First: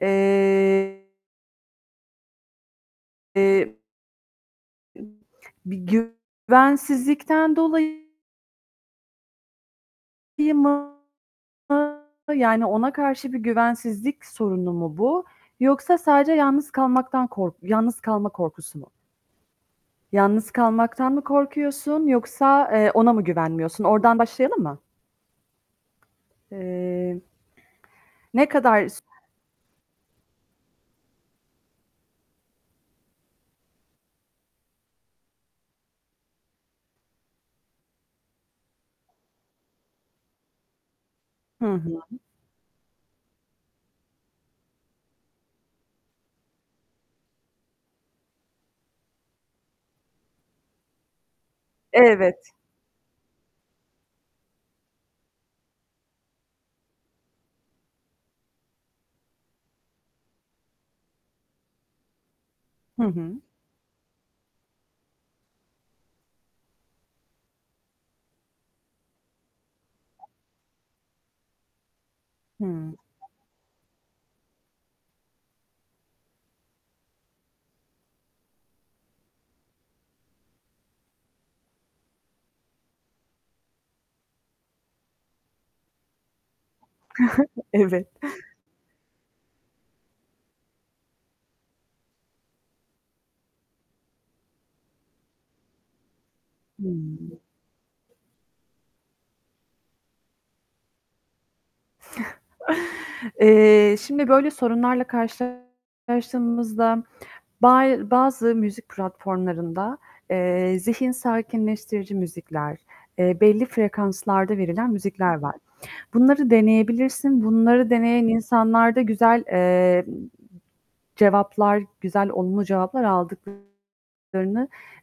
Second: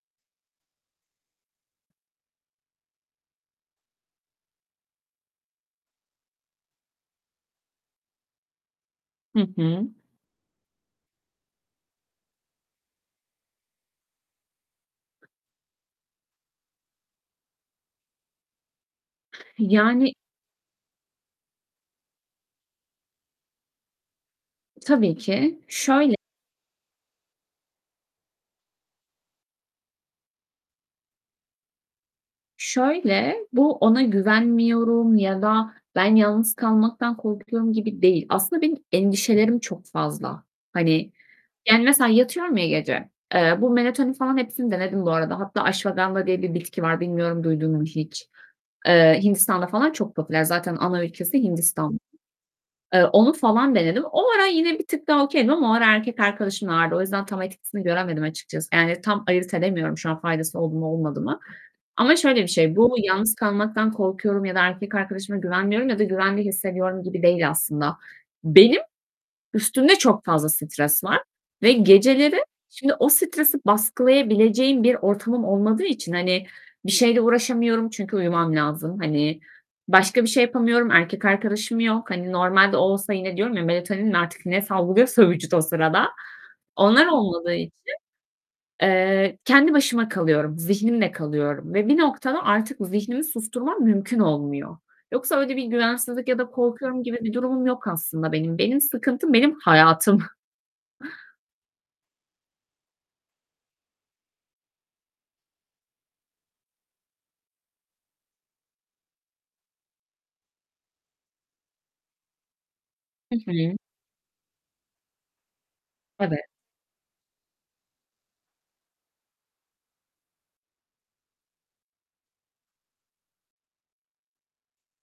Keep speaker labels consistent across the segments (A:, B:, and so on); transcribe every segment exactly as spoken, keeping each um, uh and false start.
A: Eee. Eee. [unintelligible] Bir güvensizlikten dolayı
B: Hı hı.
A: mı? Yani, ona karşı bir güvensizlik sorunu mu bu yoksa sadece yalnız kalmaktan kork yalnız kalma korkusu mu?
B: Yani
A: Yalnız kalmaktan mı korkuyorsun yoksa, eee, ona mı güvenmiyorsun? Oradan başlayalım mı?
B: Tabii ki, şöyle
A: Eee, ne kadar s
B: Şöyle; bu ona güvenmiyorum ya da ben yalnız kalmaktan korkuyorum gibi değil. Aslında benim endişelerim çok fazla. Hani,
A: Hı
B: yani,
A: hı.
B: mesela yatıyorum ya gece. Eee, bu melatonin falan hepsini denedim bu arada. Hatta ashwagandha diye bir bitki var. Bilmiyorum, duydun mu hiç? Eee, Hindistan'da falan çok popüler. Zaten ana ülkesi Hindistan.
A: Evet.
B: Eee, onu falan denedim. O ara yine bir tık daha okay'dim ama o ara erkek arkadaşım vardı. O yüzden tam etkisini göremedim açıkçası. Yani, tam ayırt edemiyorum şu an faydası oldu mu olmadı mı? Ama şöyle bir şey: Bu,
A: Hı hı.
B: yalnız kalmaktan korkuyorum ya da erkek arkadaşıma güvenmiyorum ya da güvende hissediyorum gibi değil aslında. Benim üstümde çok fazla stres var. Ve geceleri
A: Hıı.
B: şimdi o stresi baskılayabileceğim bir ortamım olmadığı için, hani, bir şeyle uğraşamıyorum çünkü uyumam lazım. Hani, başka bir şey yapamıyorum, erkek arkadaşım yok. Hani, normalde o olsa yine diyorum ya; melatonin mi artık ne salgılıyorsa vücut o sırada, onlar olmadığı için,
A: Evet.
B: eee, kendi başıma kalıyorum, zihnimle kalıyorum. Ve bir noktada artık zihnimi susturmam mümkün olmuyor. Yoksa öyle bir güvensizlik ya da korkuyorum gibi bir
A: Hıı.
B: durumum yok aslında benim. Benim sıkıntım; benim hayatım.
A: Eee, şimdi, böyle, sorunlarla karşılaştığımızda bay bazı müzik platformlarında, eee, zihin sakinleştirici müzikler, eee,
B: Hı
A: belli
B: hı.
A: frekanslarda verilen müzikler var.
B: Evet.
A: Bunları deneyebilirsin. Bunları deneyen insanlar da güzel, eee, cevaplar, güzel, olumlu cevaplar aldıklarını,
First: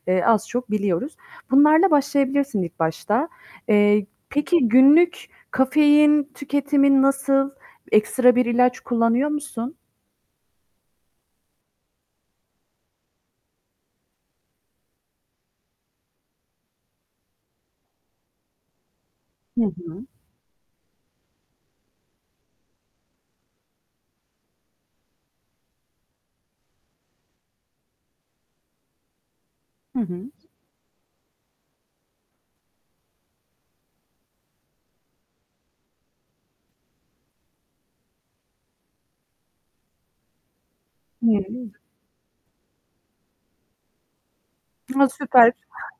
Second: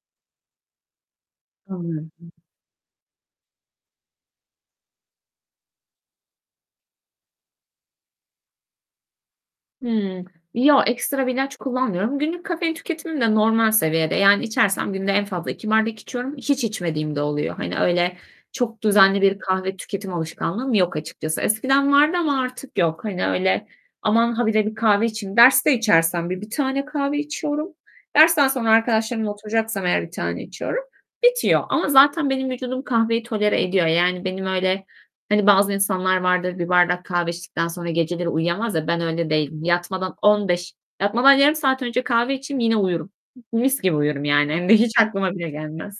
A: eee, az çok biliyoruz. Bunlarla
B: Anladım.
A: başlayabilirsin ilk başta. Eee, peki, günlük kafein tüketimin nasıl? Ekstra bir ilaç kullanıyor musun?
B: Hımm. Yo, ekstra bir ilaç kullanmıyorum. Günlük kafein tüketimim de normal seviyede. Yani, içersem günde en fazla iki bardak içiyorum. Hiç içmediğim de oluyor. Hani, öyle, çok düzenli bir
A: Hı
B: kahve
A: hı.
B: tüketim alışkanlığım yok açıkçası. Eskiden vardı ama artık yok. Hani, öyle, "Aman, ha bire bir kahve içeyim" Derste içersem bir bir tane kahve içiyorum. Dersten sonra arkadaşlarımla oturacaksam
A: Hı
B: eğer bir
A: hı.
B: tane içiyorum. Bitiyor. Ama zaten benim vücudum kahveyi tolere ediyor. Yani, benim öyle, hani, bazı insanlar vardır, bir bardak kahve içtikten sonra geceleri uyuyamaz ya, ben öyle değilim. Yatmadan on beş yatmadan yarım
A: [unintelligible]
B: saat önce kahve içeyim yine uyurum. Mis gibi uyurum yani. Hem de hiç
A: A,
B: aklıma bile
A: süper!
B: gelmez.